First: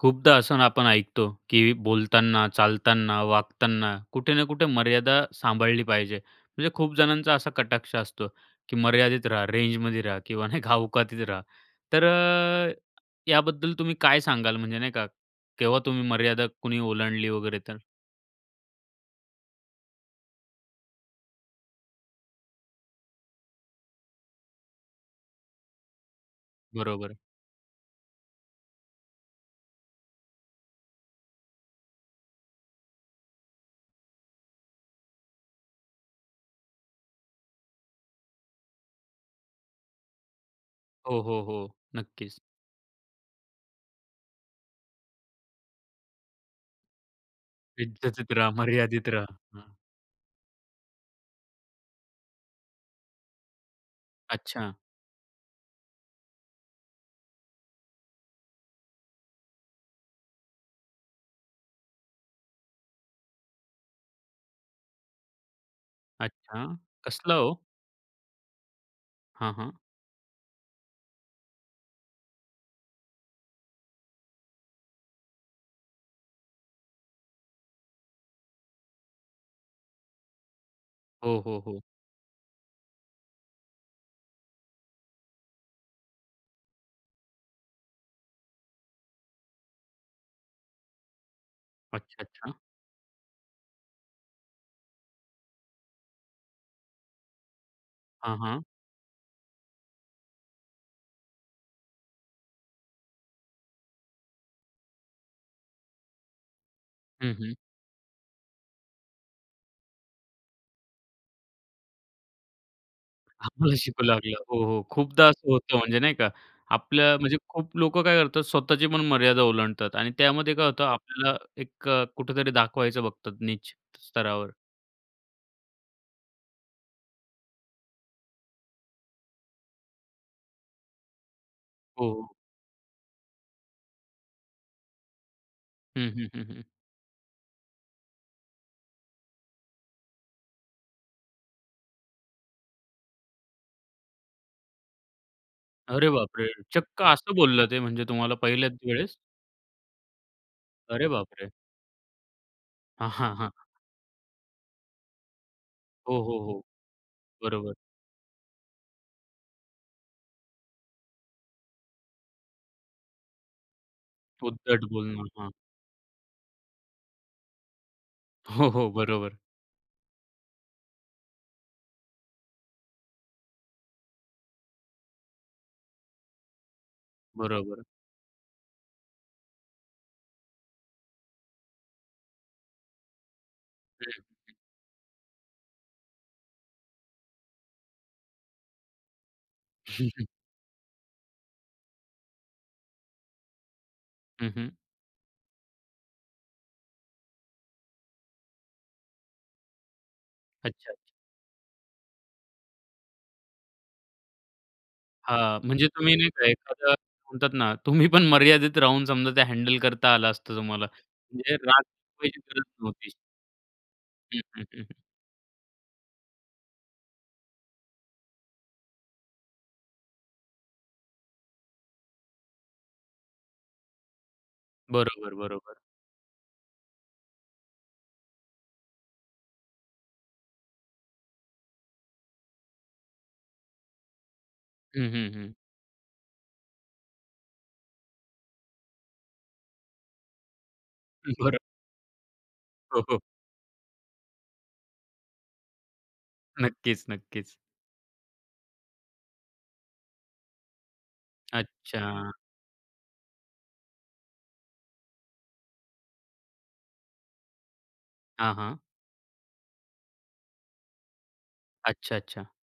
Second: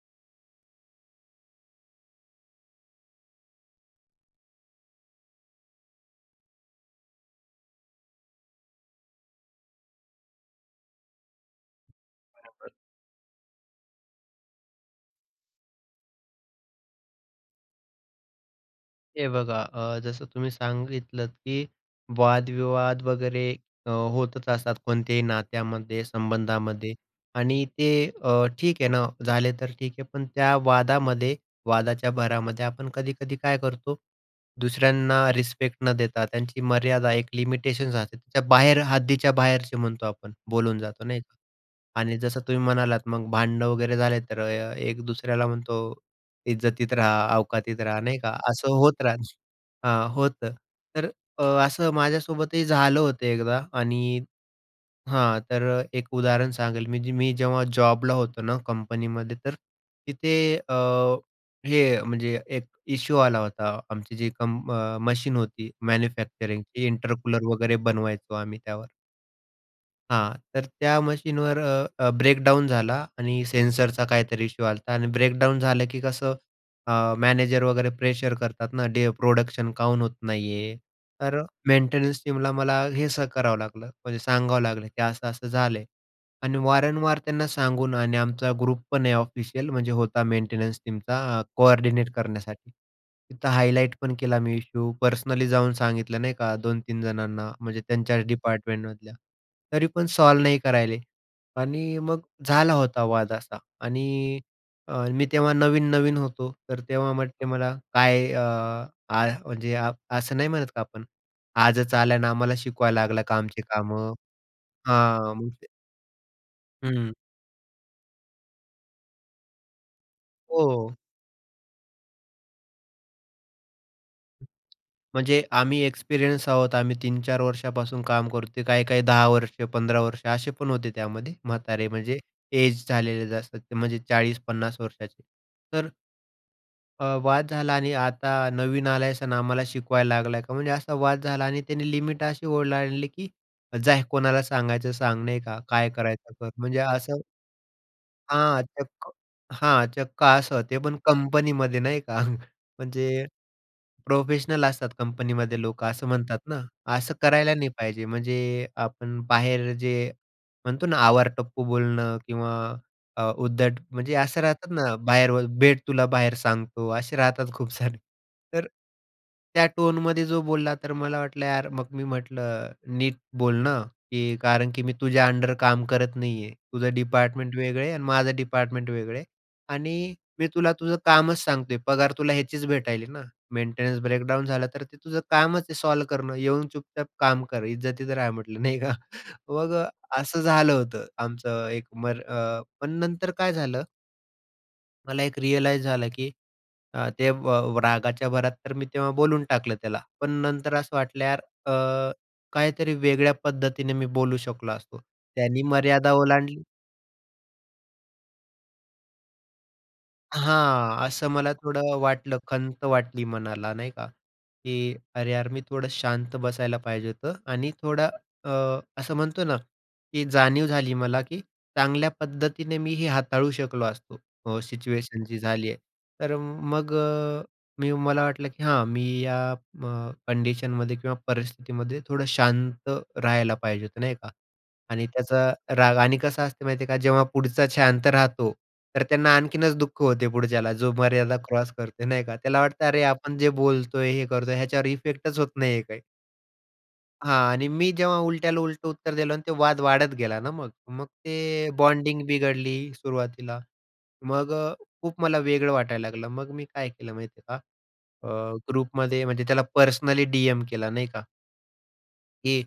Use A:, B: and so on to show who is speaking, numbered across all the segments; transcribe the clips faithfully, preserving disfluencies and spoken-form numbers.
A: खूपदा असंन आपण ऐकतो की बोलतान, चालताना, वागताना कुठे ना कुठे मर्यादा सांभाळली पाहिजे. म्हणजे खूप जणांचा असा कटाक्ष असतो, की मर्यादित राहा. रेंजमध्ये रहा किंवा नाही का औकातीत रहा. तर अ,
B: बरोबर.
A: याबद्दल तुम्ही काय सांगाल? म्हणजे नाही का, केव्हा तुम्ही मर्यादा कोणी ओलांडली वगैरे तर?
B: हे बघा अ, जसं तुम्ही सांगितलंत, की वादविवाद वगैरे अ, होतच असतात कोणत्याही नात्यामध्ये, संबंधामध्ये.
A: बरोबर.
B: आणि ते अ, ठीक आहे ना झाले तर ठीक आहे, पण त्या वादामध्ये वादाच्या भरामध्ये आपण कधी-कधी काय करतो? दुसऱ्यांना रिस्पेक्ट न देता त्यांची मर्यादा, एक लिमिटेशन्स असते. त्या बाहेर हद्दीच्या बाहेरचे म्हणतो आपण, बोलून जातो
A: हो,
B: नाही का
A: हो, हो
B: आणि
A: नक्कीच.
B: जसं तुम्ही म्हणालात मग भांडण वगैरे झाले तर एक दुसऱ्याला म्हणतो इज्जतीत राहा, औकातीत राहा, नाही का,
A: इज्जतीत रहा,
B: असं होत
A: मर्यादित
B: राहत
A: रहा. हं.
B: हां होतं, तर अ, असं माझ्यासोबतही झालं होतं एकदा आणि
A: अच्छा.
B: हां, तर एक उदाहरण सांगेल म्हणजे मी जेव्हा जॉबला होतो ना कंपनीमध्ये तर तिथे अ, हे म्हणजे एक इश्यू आला होता. आमची जी कंम्प अ मशीन होती
A: अच्छा,
B: मॅन्युफॅक्चरिंगची इंटर
A: कसला
B: कूलर
A: हो?
B: वगैरे, बनवायचो आम्ही त्यावर.
A: हां, हां.
B: हां. तर त्या मशीनवर अ, अ, ब्रेकडाउन झाला आणि सेन्सरचा काहीतरी इश्यू आलता आणि ब्रेकडाउन झालं की कसं? अ, मॅनेजर वगैरे प्रेशर करतात ना. डे प्रोडक्शन काऊन होत नाही आहे?
A: हो,
B: तर
A: हो, हो.
B: मेंटेनन्स टीमला मला हे स करावं लागलं. म्हणजे सांगावं लागलं, की "असं-असं झालंय" आणि वारंवार त्यांना सांगून आणि आमचा ग्रुपपण आहे ऑफिशियल. म्हणजे होता मेंटेनन्स टीमचा अ, कोऑर्डिनेट
A: अच्छा, अच्छा.
B: करण्यासाठी. तिथं हायलाइट पण केला मी इश्यू, पर्सनली जाऊन सांगितलं, नाही का दोन-तीन जणांना म्हणजे त्यांच्याच
A: हां, हां.
B: डिपार्टमेंटमधल्या तरी पण सॉल्व्ह नाही करून राहिले आणि मग झाला होता वाद असा आणि अ, मी तेव्हा नवीन-नवीन होतो तर तेव्हा
A: हं,
B: म्हटले
A: हं.
B: मला काय अ, आ म्हणजे अ, असं नाही म्हणत का आपण आजच आलाय अन आम्हाला शिकवायला लागलाय आमची
A: आम्हाला शिकू
B: कामं.
A: लागला. हो, हो, खूपदा
B: हां, मग
A: असं होतं म्हणजे नाही का,
B: हं.
A: आपल्या म्हणजे खूप लोकं काय करतात? स्वतःचीपण मर्यादा ओलांडतात आणि त्यामध्ये काय होतं
B: हो.
A: आपल्याला एक अ, कुठेतरी दाखवायचं बघतात नीच स्तरावर.
B: म्हणजे आम्ही एक्सपिरियन्स आहोत. आम्ही तीन-चार वर्षापासून काम करतोय. काही-काही दहा वर्ष, पंधरा वर्ष असे पण होते त्यामध्ये. म्हातारे म्हणजे
A: हो.
B: एज झालेलं जास्त म्हणजे चाळीस पन्नास वर्षाचे तर
A: हं, हं, हं, हं.
B: अ, वाद झाला आणि आता नवीन आला आहेस आणि आम्हाला शिकवायला लागलाय का? म्हणजे असा वाद झाला आणि त्याने लिमिट अशी ओलांडली की "जा, कोणाला सांगायचं सांग." नाही का "काय
A: अरे
B: करायच आहे
A: बापरे!
B: कर." म्हणजे
A: चक्क
B: असं
A: असं बोललं ते म्हणजे तुम्हाला
B: हां,
A: पहिल्याच
B: चक्क
A: वेळेस?
B: हां, चक्क असं. ते पण
A: अरे बापरे!
B: कंपनीमध्ये नाही का.
A: अ,
B: म्हणजे
A: हां, हां.
B: प्रोफेशनल असतात कंपनीमध्ये लोकं असं
A: हो, हो,
B: म्हणतात ना.
A: हो.
B: असं करायला नाही
A: बरोबर.
B: पाहिजे म्हणजे आपण बाहेर जे म्हणतो ना आवारटप्पू बोलणं किंवा अ, उद्धट म्हणजे असं राहतात
A: उद्धट
B: ना,
A: बोलणं.
B: बाहेर ब
A: हां.
B: भेट तुला बाहेर सांगतो, असे राहतात खूप सारे. तर
A: हो, हो. बरोबर.
B: त्या टोनमध्ये जो बोलला तर मला वाटलं यार मग मी म्हटलं, "नीट बोल ना, की कारण की मी तुझ्या अंडर काम करत नाही आहे, तुझं डिपार्टमेंट वेगळं
A: बरोबर.
B: आहे आणि माझं डिपार्टमेंट वेगळं आहे आणि मी तुला तुझं कामच सांगतोय पगार तुला ह्याचीच भेटायला आहे ना, मेंटेनन्स
A: हं.
B: ब्रेकडाउन झालं तर ते तुझं कामच आहे सॉल्व्ह करणं, येऊन चुपचाप काम कर इज्जतीत रहा," म्हटलं नाही का. मग अ, असं झालं होतं आमचं एक मर अ, पण नंतर काय झालं
A: हं, हं.
B: मला एक रियलाइज झालं की अ, ते व व रागाच्या भरात तर मी तेव्हा बोलून टाकलं त्याला, पण नंतर असं
A: अच्छा-अच्छा.
B: वाटलं यार अ, काहीतरी वेगळ्या पद्धतीने मी बोलू शकलो असतो.
A: हां,
B: त्यानी
A: म्हणजे
B: मर्यादा
A: तुम्ही नाही का,
B: ओलांडली
A: एखादा म्हणतात ना तुम्हीपण मर्यादेत राहून समजा ते हँडल करता आलं असतं तुम्हाला.
B: हां, असं मला
A: म्हणजे राग
B: थोडं
A: व्यक्त
B: वाटलं.
A: करायची गरज
B: खंत
A: नव्हती.
B: वाटली मनाला नाही का.
A: हं, हं,
B: की
A: हं.
B: "अरे यार! मी थोडं शांत बसायला पाहिजे होतं." आणि थोडं अ, असं म्हणतो ना, की जाणीव झाली मला, की चांगल्या पद्धतीने मीही हाताळू शकलो असतो अ, सिच्युएशन
A: बरोबर,
B: जी झाली
A: बरोबर.
B: आहे. तर मग अ, मी मला वाटलं की हां मी या म कंडिशनमध्ये किंवा परिस्थितीमध्ये थोडं शांत राहायला पाहिजे होतं, नाही का.
A: हं,
B: आणि
A: हं, हं.
B: त्याचा राग आणि कसं असतं माहिती आहे का, जेव्हा पुढचा शांत राहतो, तर त्यांना आणखीनच दुःख होते पुढच्याला, जो मर्यादा
A: बरो
B: क्रॉस करतो नाही का, त्याला वाटतं
A: हो,
B: अरे
A: हो.
B: आपण जे बोलतोय, हे करतोय, ह्याच्यावर इफेक्टच होत नाही काही.
A: नक्कीच,
B: हां
A: नक्कीच.
B: आणि मी जेव्हा उलट्याला उलटं उत्तर दिलं आणि ते वाद वाढत गेला ना मग. मग ते बॉन्डिंग
A: अच्छा.
B: बिघडली सुरुवातीला. मग अ, खूप मला वेगळं वाटायला लागलं. मग मी काय केलं माहिती आहे का,
A: हां,
B: अ,
A: हां.
B: ग्रुपमध्ये म्हणजे त्याला पर्सनली डीएम केला, नाही का.
A: अच्छा-अच्छा.
B: की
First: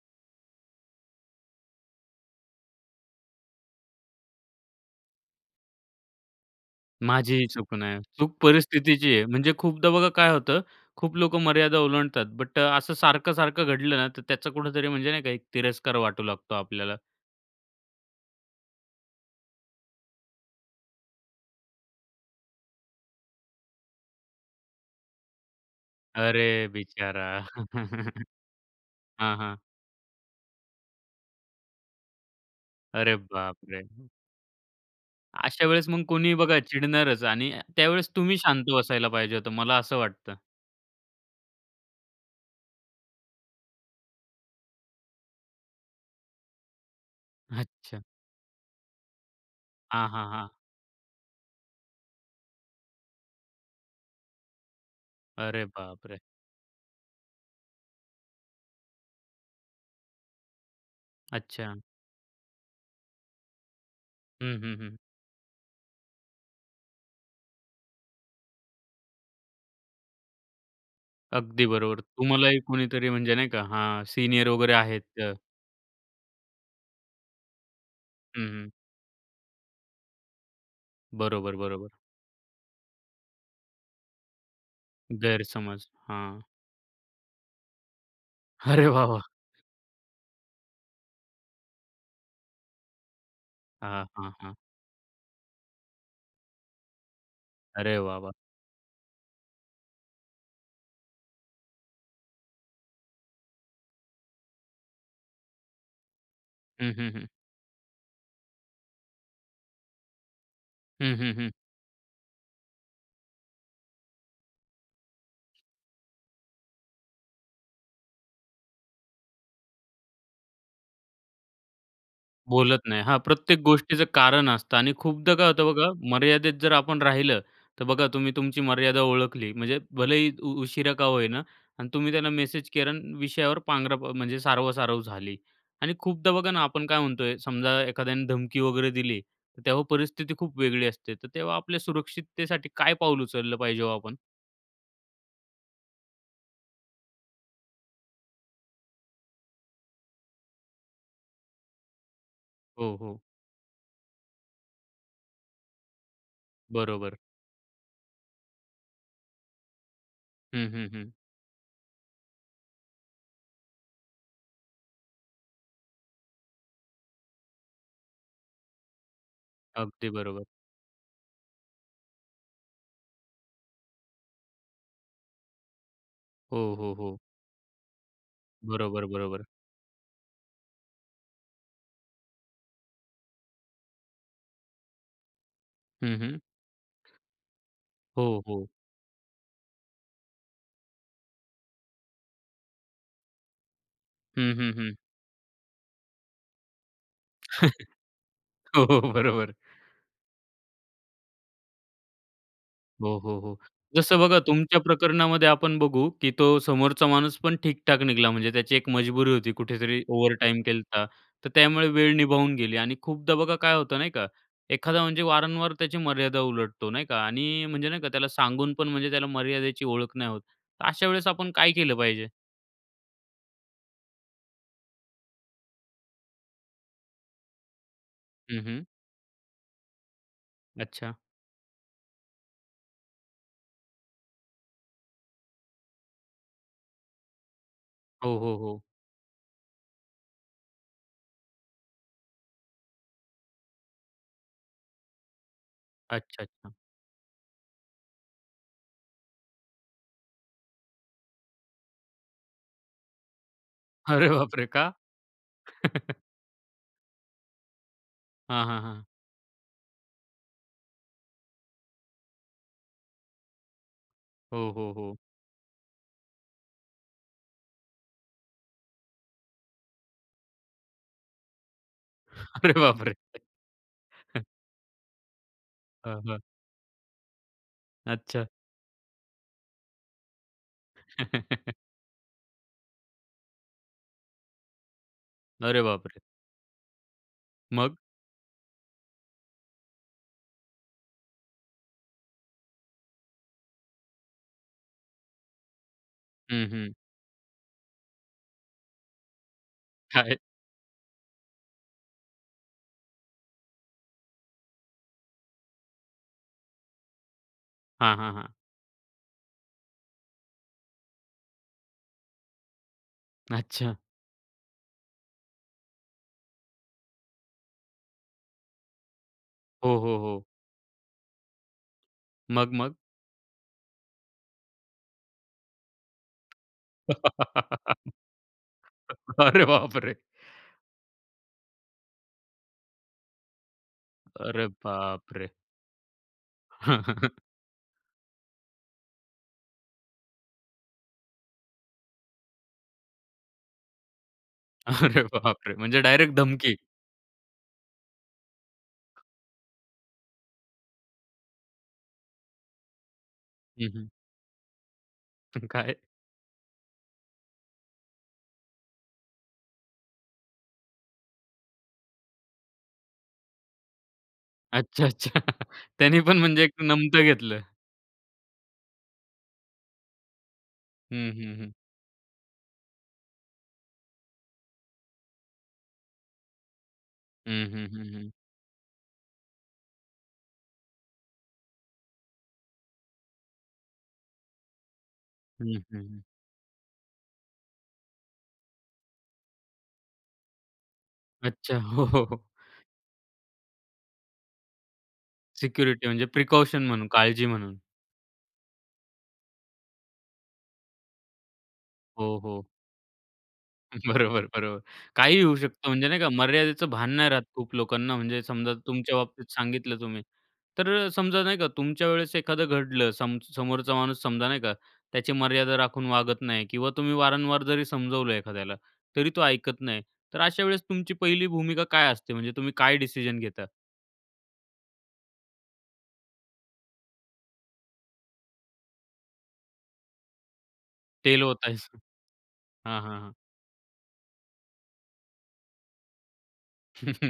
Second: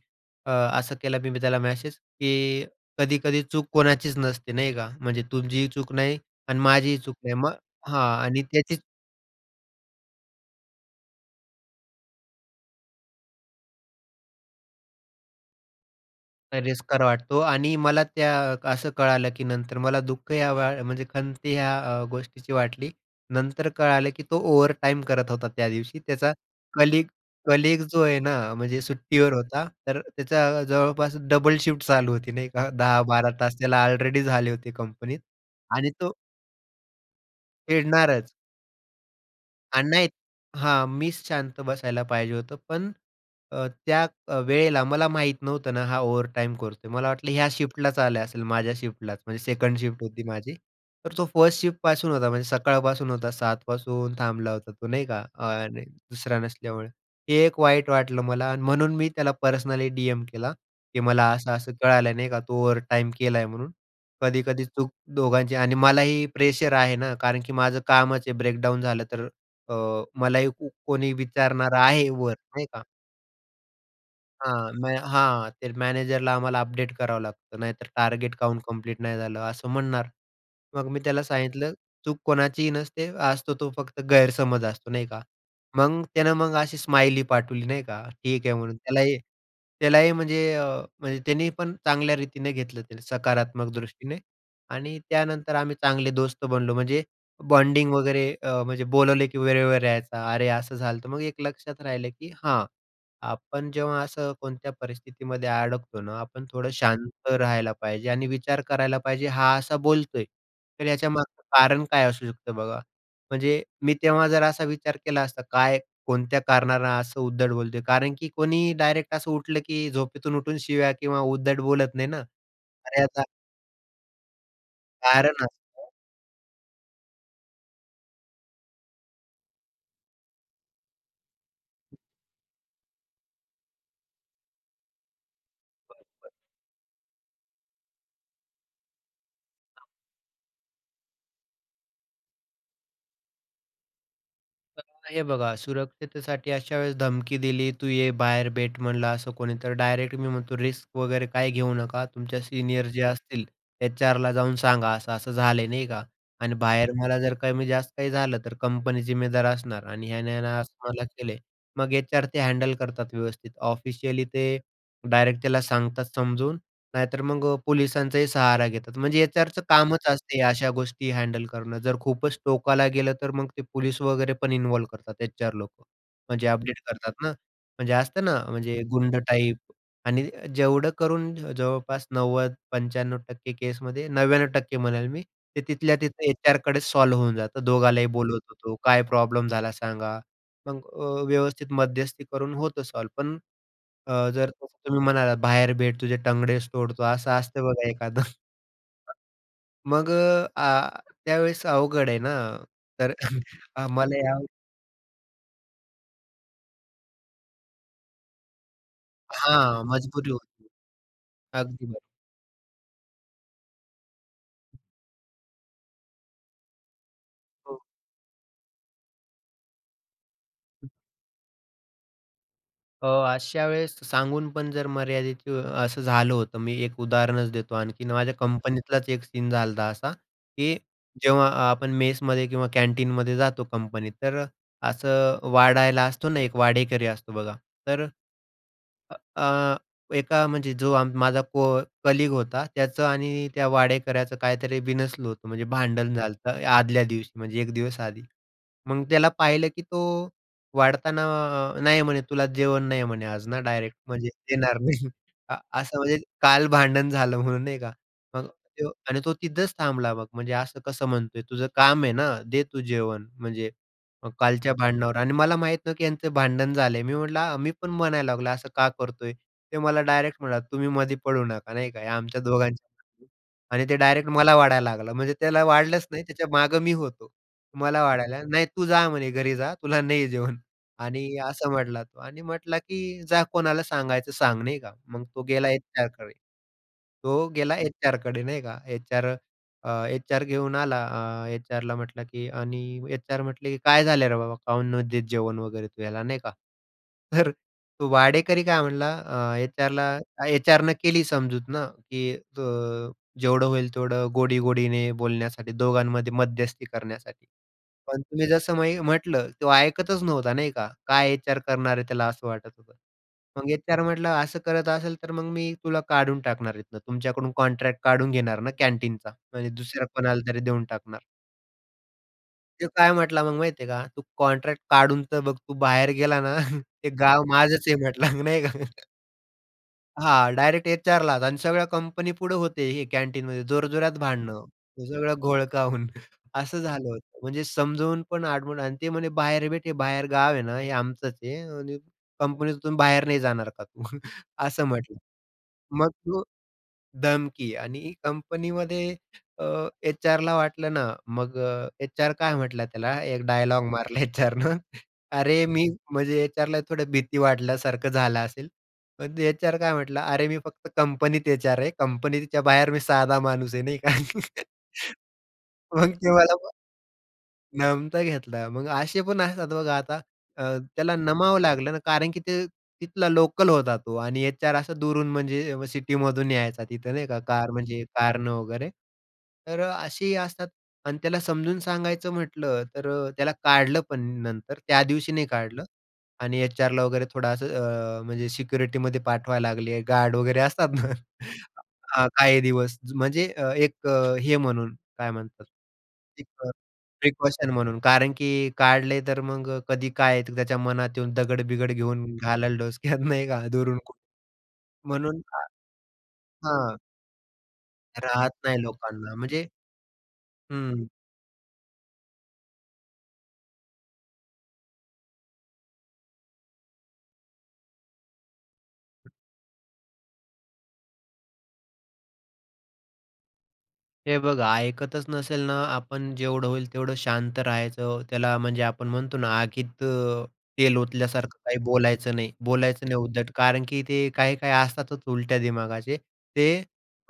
B: अ, असं केला मी त्याला मेसेज, की कधी-कधी चूक कोणाचीच नसते, नाही का. म्हणजे तुझीही चूक नाही आणि माझीही चूक नाही.
A: माझीही
B: मग
A: चूक नाही.
B: हां.
A: चूक
B: आणि त्याचीच
A: परिस्थितीची आहे. म्हणजे खूपदा बघा काय होतं, खूप लोकं मर्यादा ओलांडतात बट असं सारखं-सारखं घडलं ना, तर त्याचा कुठेतरी म्हणजे नाही का, एक तिरस्कार वाटू लागतो आपल्याला.
B: तिरस्कार वाटतो आणि मला त्या असं कळालं, की नंतर मला दुःख या म्हणजे खंत ह्या अ, गोष्टीची वाटली नंतर कळालं की तो ओव्हरटाईम करत होता त्यादिवशी. त्याचा
A: अरे
B: कलीग
A: बिचारा!
B: कलीग जो आहे ना, म्हणजे सुट्टीवर
A: हां, हां.
B: होता. तर त्याचा जवळपास डबल शिफ्ट चालू होती नाही का, दहा
A: अरे
B: बारा तास त्याला
A: बापरे!
B: ऑलरेडी झाले होते कंपनीत.
A: अशावेळेस
B: आणि
A: मग
B: तो
A: कोणीही बघा चिडणारच आणि त्यावेळेस
B: खेळणारच.
A: तुम्ही शांत बसायला पाहिजे होतं, मला
B: आणि
A: असं
B: नाही.
A: वाटतं.
B: हां, मीच शांत बसायला पाहिजे होतं. पण अ, त्या वेळेला मला माहीत नव्हतं ना, हा ओव्हरटाईम करतोय. मला वाटलं ह्या शिफ्टलाच
A: अच्छा.
B: आला असेल, माझ्या शिफ्टलाच. म्हणजे सेकंड शिफ्ट
A: हां,
B: होती
A: हां, हां.
B: माझी. तर तो फर्स्ट शिफ्टपासून होता. म्हणजे सकाळपासून होता. सात पासून थांबला होता तो, नाही का
A: अरे
B: आरे!
A: बापरे!
B: दुसरा नसल्यामुळे हे एक वाईट वाटलं मला आणि म्हणून मी त्याला पर्सनली डीएम केला, की मला असं-असं
A: अच्छा.
B: कळालं नाही का, तू ओव्हरटाईम केल आहे म्हणून.
A: हं,
B: कधी-कधी
A: हं,
B: चूक
A: हं.
B: दोघांची आणि मलाही प्रेशर आहे ना कारण की माझं कामच आहे ब्रेकडाउन झालं तर अ, मलाही कोणी
A: अगदी
B: विचारणार
A: बरोबर.
B: आहे वर.
A: तुम्हालाही
B: नाही का.
A: कोणीतरी म्हणजे नाही का, हा सीनियर
B: हां.
A: वगैरे
B: म
A: आहेत त
B: हां, ते मॅनेजरला आम्हाला अपडेट करावं लागतं, नाहीतर टार्गेट
A: हं,
B: काऊन
A: हं.
B: कंप्लीट नाही झालं, असं म्हणणार. मग मी त्याला
A: बरोबर,
B: सांगितलं,"
A: बरोबर.
B: चूक कोणाचीही नसते, असतो तो फक्त गैरसमज असतो," नाही का.
A: गैरसमज,
B: मग त्यानं
A: हां.
B: मग अशी स्माइली पाठवली नाही का, "ठीक आहे," म्हणून.
A: अरे वाह,
B: त्यालाही
A: वाह!
B: त्यालाही म्हणजे अ, म्हणजे त्याने पण चांगल्या रीतीने घेतलं, सकारात्मक
A: हां,
B: दृष्टीने.
A: हां, हां.
B: आणि त्यानंतर आम्ही चांगले दोस्त बनलो म्हणजे बॉन्डिंग
A: अरे वाह,
B: वगैरे.
A: वाह!
B: अ, म्हणजे बोलवले की वेळेवर यायचा. अरे असं झालंत. मग एक लक्षात राहिलं की हां, आपण जेव्हा असं कोणत्या परिस्थितीमध्ये अडकतो ना, आपण थोडं
A: हं, हं, हं.
B: शांत राहायला पाहिजे. आणि विचार करायला पाहिजे, हा असा बोलतोय, तर
A: हं, हं,
B: याच्यामागचं
A: हं.
B: कारण काय असू शकतं? बघा, म्हणजे मी तेव्हा जर असा विचार केला असता काय, कोणत्या कारणाने असं उद्धट बोलतोय? कारण की कोणीही डायरेक्ट असं उठलं की झोपेतून उठून शिव्या किंवा उद्धट बोलत नाही ना.
A: बोलत नाही.
B: अरे
A: हां,
B: आता
A: प्रत्येक गोष्टीचं कारण असतं आणि खूपदा
B: कारण
A: काय होतं बघा,
B: असं
A: मर्यादेत जर आपण राहिलं, तर बघा तुम्ही तुमची मर्यादा ओळखली, म्हणजे भलेही उ उशिरा का होईना आणि तुम्ही त्याला मेसेज केला आणि विषयावर पांघरा म्हणजे सारवासारव झाली. आणि
B: बरोबर.
A: खूपदा बघा ना, आपण काय म्हणतोय, समजा एखाद्याने धमकी वगैरे दिली, तर तेव्हा परिस्थिती खूप वेगळी असते. तर तेव्हा आपल्या सुरक्षिततेसाठी काय पाऊल उचललं पाहिजे हो आपण?
B: [unintelligible] हे बघा सुरक्षतेसाठी अशावेळेस धमकी दिली, तू ये बाहेर भेट म्हणलं असं कोणी तर डायरेक्ट मी म्हणतो रिस्क वगैरे काही घेऊ नका. तुमच्या सीनियर
A: हो,
B: जे
A: हो.
B: असतील एचआरला जाऊन सांगा. असं-असं झालंय, नाही का आणि बाहेर
A: बरोबर.
B: मला जर कमी-जास्त काही झालं तर कंपनी जिम्मेदार असणार आणि ह्याने ना
A: हं,
B: असं
A: हं,
B: मला
A: हं.
B: केलयं. मग एचआर ते हँडल करतात व्यवस्थित. ऑफिशियली ते डायरेक्ट त्याला सांगतात समजून, नाहीतर मग अ, पोलिसांचाही सहारा घेतात. म्हणजे एचआरचं कामच
A: अगदी
B: असतयं हे
A: बरोबर.
B: अशा गोष्टी हँडल करणं. जर खूपच टोकाला गेलं तर मग ते पोलिस वगैरेपण इन्व्हॉल्व करतात. एचआर लोकं. म्हणजे
A: हो,
B: अपडेट
A: हो,
B: करतात
A: हो.
B: ना म्हणजे असतं ना म्हणजे
A: बरोबर,
B: गुंड
A: बरोबर.
B: टाईप आणि जेवढं करून जवळपास नव्वद पंचाण्णव टक्के केसमध्ये, नव्याण्णव टक्के म्हणेल मी ते तिथल्या
A: हं,
B: तिथं
A: हं.
B: एचआरकडेच सॉल्व्ह होऊन जातं. दोघालाही
A: हो,
B: बोलवतो
A: हो.
B: तो, काय प्रॉब्लेम झाला सांगा? मग अ, व्यवस्थित मध्यस्थी करून होतं सॉल्व्ह पण अ, जर
A: हं, हं, हं.
B: तुम्ही म्हणालात बाहेर भेट तुझे टंगडेचं तोडतो असं असतं बघा एखादं
A: हो, हो. बरोबर.
B: मग अ, आ त्यावेळेस अवघड आहे ना तर
A: हो, हो, हो.
B: आम्हाला
A: जसं
B: या
A: बघा तुमच्या प्रकरणामध्ये, आपण बघू की तो समोरचा माणूसपण ठीक-ठाक निघला म्हणजे त्याची एक मजबुरी होती.
B: हां,
A: कुठेतरी
B: मजबुरी
A: ओव्हरटाईम
B: होती.
A: केलता, तर
B: अगदी
A: त्यामुळे
B: बरोबर.
A: वेळ निभावून गेली आणि खूपदा बघा काय होतं, नाही का? एखादा म्हणजे वारंवार त्याची मर्यादा उलटतो नाही का? आणि
B: हो.
A: म्हणजे नाही का त्याला सांगून पण म्हणजे त्याला मर्यादेची ओळख नाही होत. तर अशा वेळेस आपण काय केलं पाहिजे?
B: अ, अशा वेळेस सांगून पण जर मर्यादित, असं झालं होतं. मी एक उदाहरणच देतो आणखीन, माझ्या
A: हं, हं.
B: कंपनीतलाच एक सीन झालता असा की,
A: अच्छा.
B: जेव्हा आपण मेसमध्ये किंवा कॅन्टीनमध्ये जातो कंपनीत, तर अ, असं वाढायला असतो ना एक वाढेकरी असतो बघा. तर
A: हो, हो, हो.
B: अ, अ, एका म्हणजे जो आम माझा को कलीग होता त्याचं आणि त्या वाढेकऱ्याचं काहीतरी बिनसलं होतं, म्हणजे भांडण
A: अच्छा,
B: झालतं
A: अच्छा.
B: आदल्या दिवशी, म्हणजे एक दिवस आधी. मग त्याला पाहिलं की तो वाढताना, अ, "नाही," म्हणे, "तुला जेवण नाही." म्हणे "आज ना," डायरेक्ट
A: अरे
B: म्हणजे
A: बापरे!
B: देणार
A: का?
B: नाही अ, असं म्हणजे, काल भांडण झालं म्हणून नाही का, मग
A: हां, हां,
B: तो
A: हां.
B: आणि तो तिथंच थांबला मग "म्हणजे, असं कसं म्हणतोय? तुझं काम आहे ना, दे तू जेवण. म्हणजे मग
A: हो,
B: कालच्या
A: हो, हो.
B: भांडणावर" आणि मला माहीत नाही की यांचं भांडण झालं आहे, मी म्हटलं आ, मी पण म्हणायला लागलो, "असं का करतोय?" तो मला डायरेक्ट म्हणाला, "तुम्ही मध्ये पडू नका." नाही का, "हे आमच्या
A: अरे
B: दोघांच्या
A: बापरे!
B: मधलं आहे." आणि तो डायरेक्ट मला वाढायला लागला, म्हणजे त्याला वाढलंच
A: हां,
B: नाही
A: हां.
B: त्याच्या मागं मी होतो. मला वाढायला
A: अच्छा.
B: लागला, "नाही तू जा म्हणे घरी जा, तुला नाही आहे जेवण." आणि असं म्हटला तो आणि म्हटला की, "जा कोणाला सांगायचं सांग." नाही का? मग तो गेला
A: अरे बापरे!
B: एचआरकडे. तो गेला
A: मग?
B: एचआरकडे, नाही का? एचआर, अ, एचआर घेऊन आला. अ, एचआरला म्हटला की आणि एचआर म्हटले की, "काय झालं रे बाबा? का नाही देत तू जेवण वगैरे तू याला?" नाही का?
A: हं, हं.
B: तर तो वाढेकरी काय म्हटला अ, एचआरला,
A: काय?
B: एचआरने केली समजूत ना की, अ, जेवढं होईल तेवढं गोडी-गोडीने बोलण्यासाठी दोघांमध्ये मध्यस्थी करण्यासाठी,
A: हां,
B: पण
A: हां,
B: तुम्ही
A: हां.
B: जसं मी म्हटलं तो ऐकतच नव्हता, नाही का? काय एचआर करणार आहे त्याला असं वाटत होतं. मग
A: अच्छा.
B: एचआर म्हटला, "असं करत असेल तर मग मी तुला काढून टाकणार इथून. तुमच्याकडून कॉन्ट्रॅक्ट काढून घेणार ना कँटीनचा," म्हणजे
A: हो,
B: दुसऱ्या
A: हो,
B: कोणाला
A: हो.
B: तरी देऊन टाकणार.
A: मग,
B: तो
A: मग?
B: काय म्हटला मग माहिती आहे का? "तू कॉंट्रॅक्ट काढून तर बघ, तू बाहेर गेला ना, ते गाव माझंच आहे," म्हटला, नाही का?
A: अरे बापरे!
B: हां. डायरेक्ट एचआरलाच आणि सगळ्या कंपनीपुढं होते हे कॅन्टीनमध्ये, जोरजोरात भांडणं,
A: अरे
B: हे सगळं
A: बापरे!
B: घोळका होऊन असं झालं होतं, म्हणजे समजावून पण आडमुठ आणि ते म्हणे, "बाहेर भेट हे बाहेर गाव आहे ना, हे आमचंच आहे आणि कंपनीतून बाहेर नाही जाणार का तू!" असं म्हटलं.
A: अरे, बापरे! म्हणजे,
B: मग
A: डायरेक्ट
B: तू
A: धमकी?
B: धमकी आणि कंपनीमध्ये अ, एचआरला वाटलं ना, मग अ, एचआर काय म्हटला त्याला, एक डायलॉग
A: हं, हं.
B: मारला एचआरनं, "अरे,
A: पण
B: मी"
A: काय?
B: म्हणजे एचआरला थोडं भीती वाटल्यासारखं झालं असेल. पण ते एचआर काय म्हटला, "अरे, मी फक्त कंपनीत एचआर आहे. कंपनीच्या बाहेर मी साधा माणूस आहे," नाही का?
A: अच्छा, अच्छा.
B: मग
A: त्यांनी
B: ते
A: पण
B: मला
A: म्हणजे, एक नमतं घेतलं.
B: नमता घेतला. मग असे पण असतात, बघा. आता अ, त्याला
A: हं, हं,
B: नमावं
A: हं.
B: लागलं ना, कारण की ते तिथला लोकल होता, तो आणि एचआर असा दूरून म्हणजे व सिटीमधून यायचा, तिथं, नाही का,
A: हं,
B: कार
A: हं,
B: म्हणजे
A: हं, हं.
B: कारनं वगैरे. तर अ, असेही असतात. आणि त्याला समजून सांगायचं म्हटलं, तर अ, त्याला काढलं पण नंतर त्या दिवशी नाही
A: हं, हं,
B: काढलं.
A: हं.
B: आणि एचआरला वगैरे थोडं असं, अ, म्हणजे सिक्युरिटीमध्ये पाठवायला लागली आहे. गार्ड वगैरे असतात ना,
A: अच्छा. हो, हो,
B: हां.
A: हो.
B: काही दिवस. म्हणजे अ, एक अ, हे म्हणून काय म्हणतात,
A: सेक्युर्टी म्हणजे
B: एक अ,
A: प्रीकॉशन म्हणून, काळजी
B: प्रिकॉशन
A: म्हणून.
B: म्हणून, कारण की काढले आहे, तर मग अ, कधी काय त्याच्या मनात येऊन, दगड-बिगड घेऊन
A: हो, हो.
B: घालल डोसक्यात, नाही का, दुरून कु
A: बरोबर, बरोबर.
B: म्हणून
A: काहीही होऊ
B: [unintelligible]
A: शकतं, म्हणजे नाही का, मर्यादेचं
B: हां.
A: भान नाही राहत खूप लोकांना, म्हणजे
B: राहत
A: समजा,
B: नाही
A: तुमच्या
B: लोकांना,
A: बाबतीत
B: म्हणजे
A: सांगितलं तुम्ही. तर
B: हं.
A: अ, समजा, नाही का, तुमच्या वेळेस एखादं घडलं. सम समोरचा माणूस समजा, नाही का, त्याची मर्यादा राखून वागत नाही किंवा तुम्ही वारंवार जरी समजावलं एखाद्याला, तरी तो ऐकत नाही. तर अशा वेळेस तुमची पहिली भूमिका काय असते? म्हणजे तुम्ही काय डिसिजन घेता?
B: हे बघा, ऐकतच नसेल ना. आपण जेवढं होईल, तेवढं शांत राहायचं. त्याला म्हणजे आपण म्हणतो ना, आगीत अ, तेल
A: तेल
B: ओतल्यासारखं काही
A: ओतायचं.
B: बोलायचं नाही,
A: हां,
B: बोलायचं नाही
A: हां, हां.
B: उद्धट, कारण की ते काही-काही असतातच, उलट्या दिमागाचे. ते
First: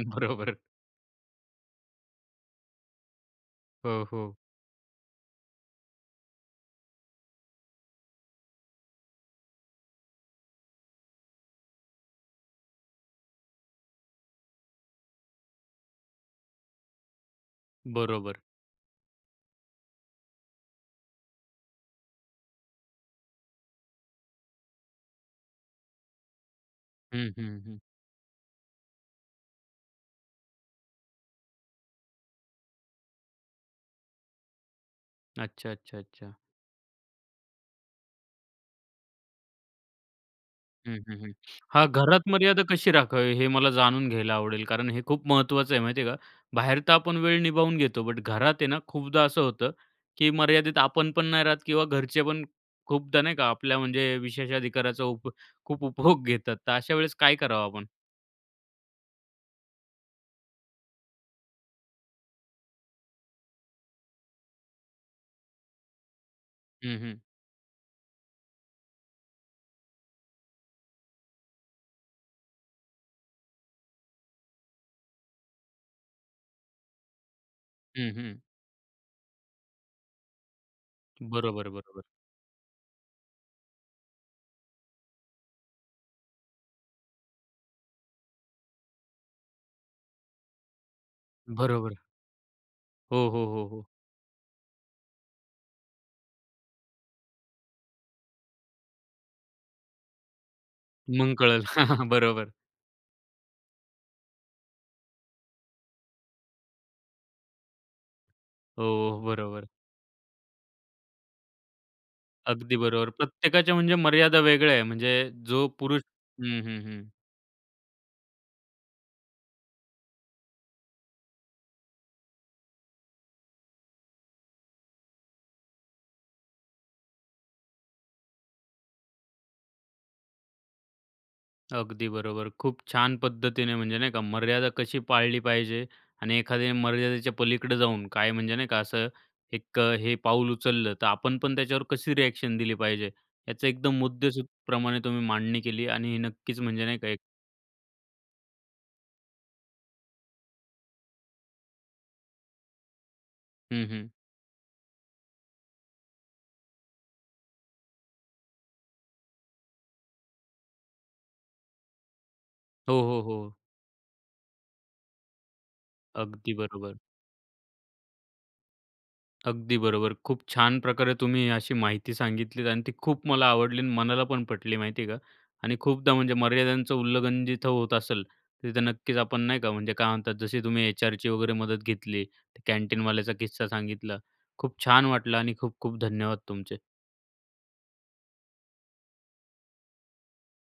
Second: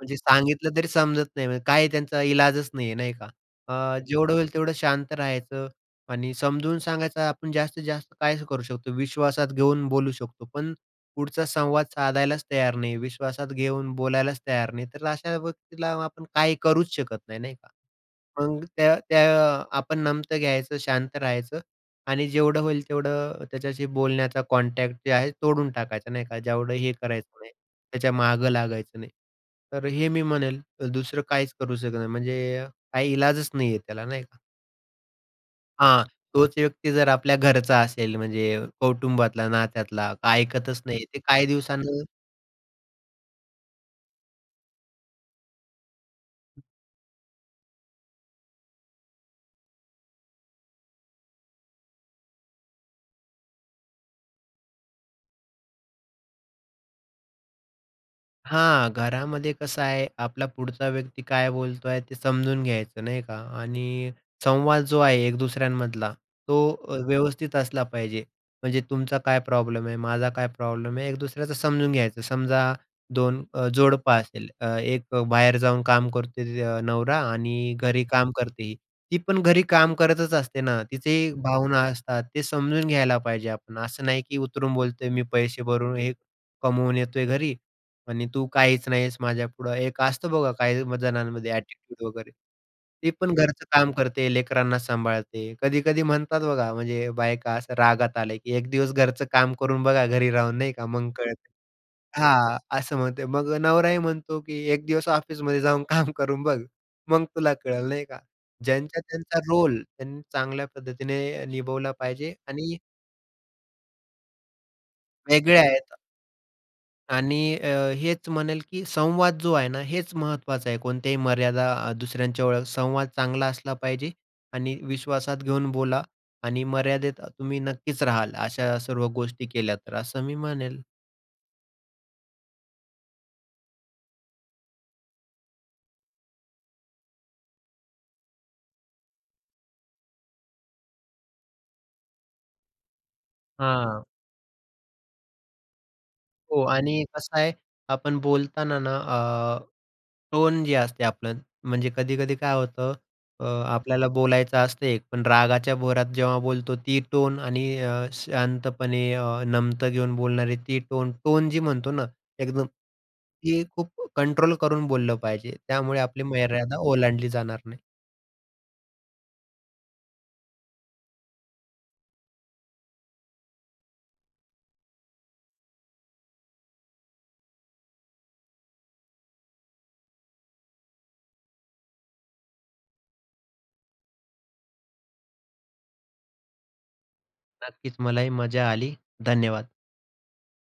B: म्हणजे,
A: बरोबर.
B: सांगितलं तरी समजत नाही. म्हणजे काय, त्यांचा इलाजच नाही आहे, नाही का? अ,
A: हो,
B: जेवढं
A: हो.
B: होईल, तेवढं शांत राहायचं आणि समजून सांगायचं. आपण जास्तीत-जास्त काय ह करू शकतो? विश्वासात घेऊन बोलू शकतो, पण पुढचा संवाद साधायलाच तयार नाही, विश्वासात घेऊन बोलायलाच तयार नाही. तर अशा व्यक्तीला आपण काही करूच शकत नाही, नाही का?
A: बरोबर.
B: मग त्या त्या आपण नमतं घ्यायचं, शांत राहायचं आणि जेवढं होईल तेवढं त्याच्याशी बोलण्याचा कॉन्टॅक्ट जे आहे, तोडून टाकायचं नाही का. जेवढं हे
A: हं,
B: करायचं नाही,
A: हं, हं.
B: त्या मागं लागायचं नाही. तर हे मी म्हणेल, दुसरं काहीच करू शकत नाही. म्हणजे काही इलाजच नाहीये त्याला, नाही का?
A: अच्छा, अच्छा,
B: हां.
A: अच्छा, अच्छा.
B: तोच व्यक्ती जर आपल्या घरचा असेल, म्हणजे अ, कौटुंबातला, नात्यातला, काही ऐकतच
A: हं,
B: नाही
A: हं,
B: ते
A: हं.
B: काही
A: हां.
B: दिवसांनी
A: घरात मर्यादा कशी राखावी, हे मला जाणून घ्यायला आवडेल, कारण हे खूप महत्त्वाचं आहे. माहिती आहे का, बाहेर तर आपण वेळ निभावून घेतो. बट घरात आहे ना, खूपदा असं होतं, की मर्यादेत आपण पण नाही राहत किंवा घरचे पण खूपदा नाही का, आपल्या म्हणजे विशेषाधिकाराचा उप खूप उपभोग घेतात. तर अशा वेळेस काय करावं आपण?
B: हां, घरामध्ये कसं आहे, आपला पुढचा व्यक्ती काय बोलतोय ते समजून घ्यायचं नाही का. आणि संवाद जो आहे एक दुसऱ्यांमधला, तो अ,
A: हं, हं.
B: व्यवस्थित असला पाहिजे. म्हणजे तुमचा काय प्रॉब्लेम आहे, माझा काय प्रॉब्लेम आहे, एक दुसऱ्याचं समजून घ्यायचं. समजा दोन अ, जोडप असेल, एक अ, बाहेर जाऊन काम करते नवरा आणि घरी
A: हं,
B: काम
A: हं.
B: करते ही. ती पण घरी काम करतच असते ना, तिचेही
A: बरोबर,
B: भावना
A: बरोबर.
B: असतात, ते समजून घ्यायला पाहिजे आपण. असं नाही की उतरून बोलतोय मी पैसे भरून हे कमवून येतोय घरी आणि तू काहीच नाही आहेस माझ्यापुढं. एक असतं बघा काही जणांमध्ये
A: बरोबर.
B: ॲटीट्यूड वगैरे. ती
A: हो,
B: पण
A: हो,
B: घरचं
A: हो, हो.
B: काम करते, लेकरांना सांभाळते. कधी-कधी म्हणतात बघा, म्हणजे बायका असं रागात आल्या की "एक दिवस घरचं काम करून बघा, घरी राहून," नाही का. "मग
A: मग
B: कळेल."
A: कळेल. बरोबर.
B: हां, असं म्हणते. मग नवराही म्हणतो की "एक दिवस ऑफिसमध्ये जाऊन काम करून बघ, मग तुला कळेल," नाही का.
A: हो,
B: ज्यांचा
A: हो,
B: त्यांचा
A: बरोबर.
B: रोल त्यांनी चांगल्या पद्धतीने निभवला पाहिजे.
A: अगदी
B: आणि
A: बरोबर. प्रत्येकाच्या म्हणजे मर्यादा वेगळ्या आहे, म्हणजे
B: वेगळे
A: जो
B: आहेत.
A: पुरुष हं, हं, हं.
B: आणि अ, हेच म्हणेल की संवाद जो आहे ना, हेच महत्त्वाचं आहे. कोणत्याही मर्यादा अ, दुसऱ्यांच्या [unintelligible] संवाद चांगला असला पाहिजे, आणि विश्वासात घेऊन बोला आणि मर्यादेत अ, तुम्ही नक्कीच राहाल अशा सर्व गोष्टी केल्या तर असं मी म्हणेल.
A: अगदी. खूप छान पद्धतीने म्हणजे नाही का, मर्यादा कशी पाळली पाहिजे आणि एखाद्या मर्यादेच्या पलीकडं जाऊन, काय म्हणजे नाही का, असं एक अ, हे पाऊल उचललं तर आपण पण त्याच्यावर कशी रिएक्शन दिली पाहिजे. याचं एकदम
B: हां.
A: मुद्देसुधप्रमाणे तुम्ही मांडणी केली आणि हे नक्कीच
B: हो.
A: म्हणजे नाही
B: आणि
A: का, एक
B: कसं आहे आपण बोलताना ना अ, टोन जे असते आपलं म्हणजे कधी-कधी काय होतं अ,
A: हं,
B: आपल्याला
A: हं.
B: बोलायचं असतं एक, पण रागाच्या भरात जेव्हा बोलतो ती टोन आणि अ, शांतपणे अ, नमतं घेऊन बोलणारे ती टोन. टोन जी म्हणतो ना एकदम,
A: हो, हो, हो.
B: ती खूप कंट्रोल करून बोललं पाहिजे. त्यामुळे आपली
A: अगदी
B: मर्यादा
A: बरोबर.
B: ओलांडली जाणार नाही.
A: अगदी बरोबर. खूप छान प्रकारे तुम्ही अशी माहिती सांगितली. आणि ती खूप मला आवडली आणि मनाला पण पटली माहिती आहे का. आणि खूपदा, म्हणजे मर्यादांचं उल्लंघन जिथं होत असेल, तिथं नक्कीच आपण नाही का, म्हणजे काय म्हणतात, जशी तुम्ही एचआरची वगैरे मदत घेतली, कॅन्टीनवाल्याचा किस्सा सांगितला. खूप छान वाटलं आणि खूप-खूप धन्यवाद तुमचे.
B: नक्कीच मलाही मजा आली. धन्यवाद.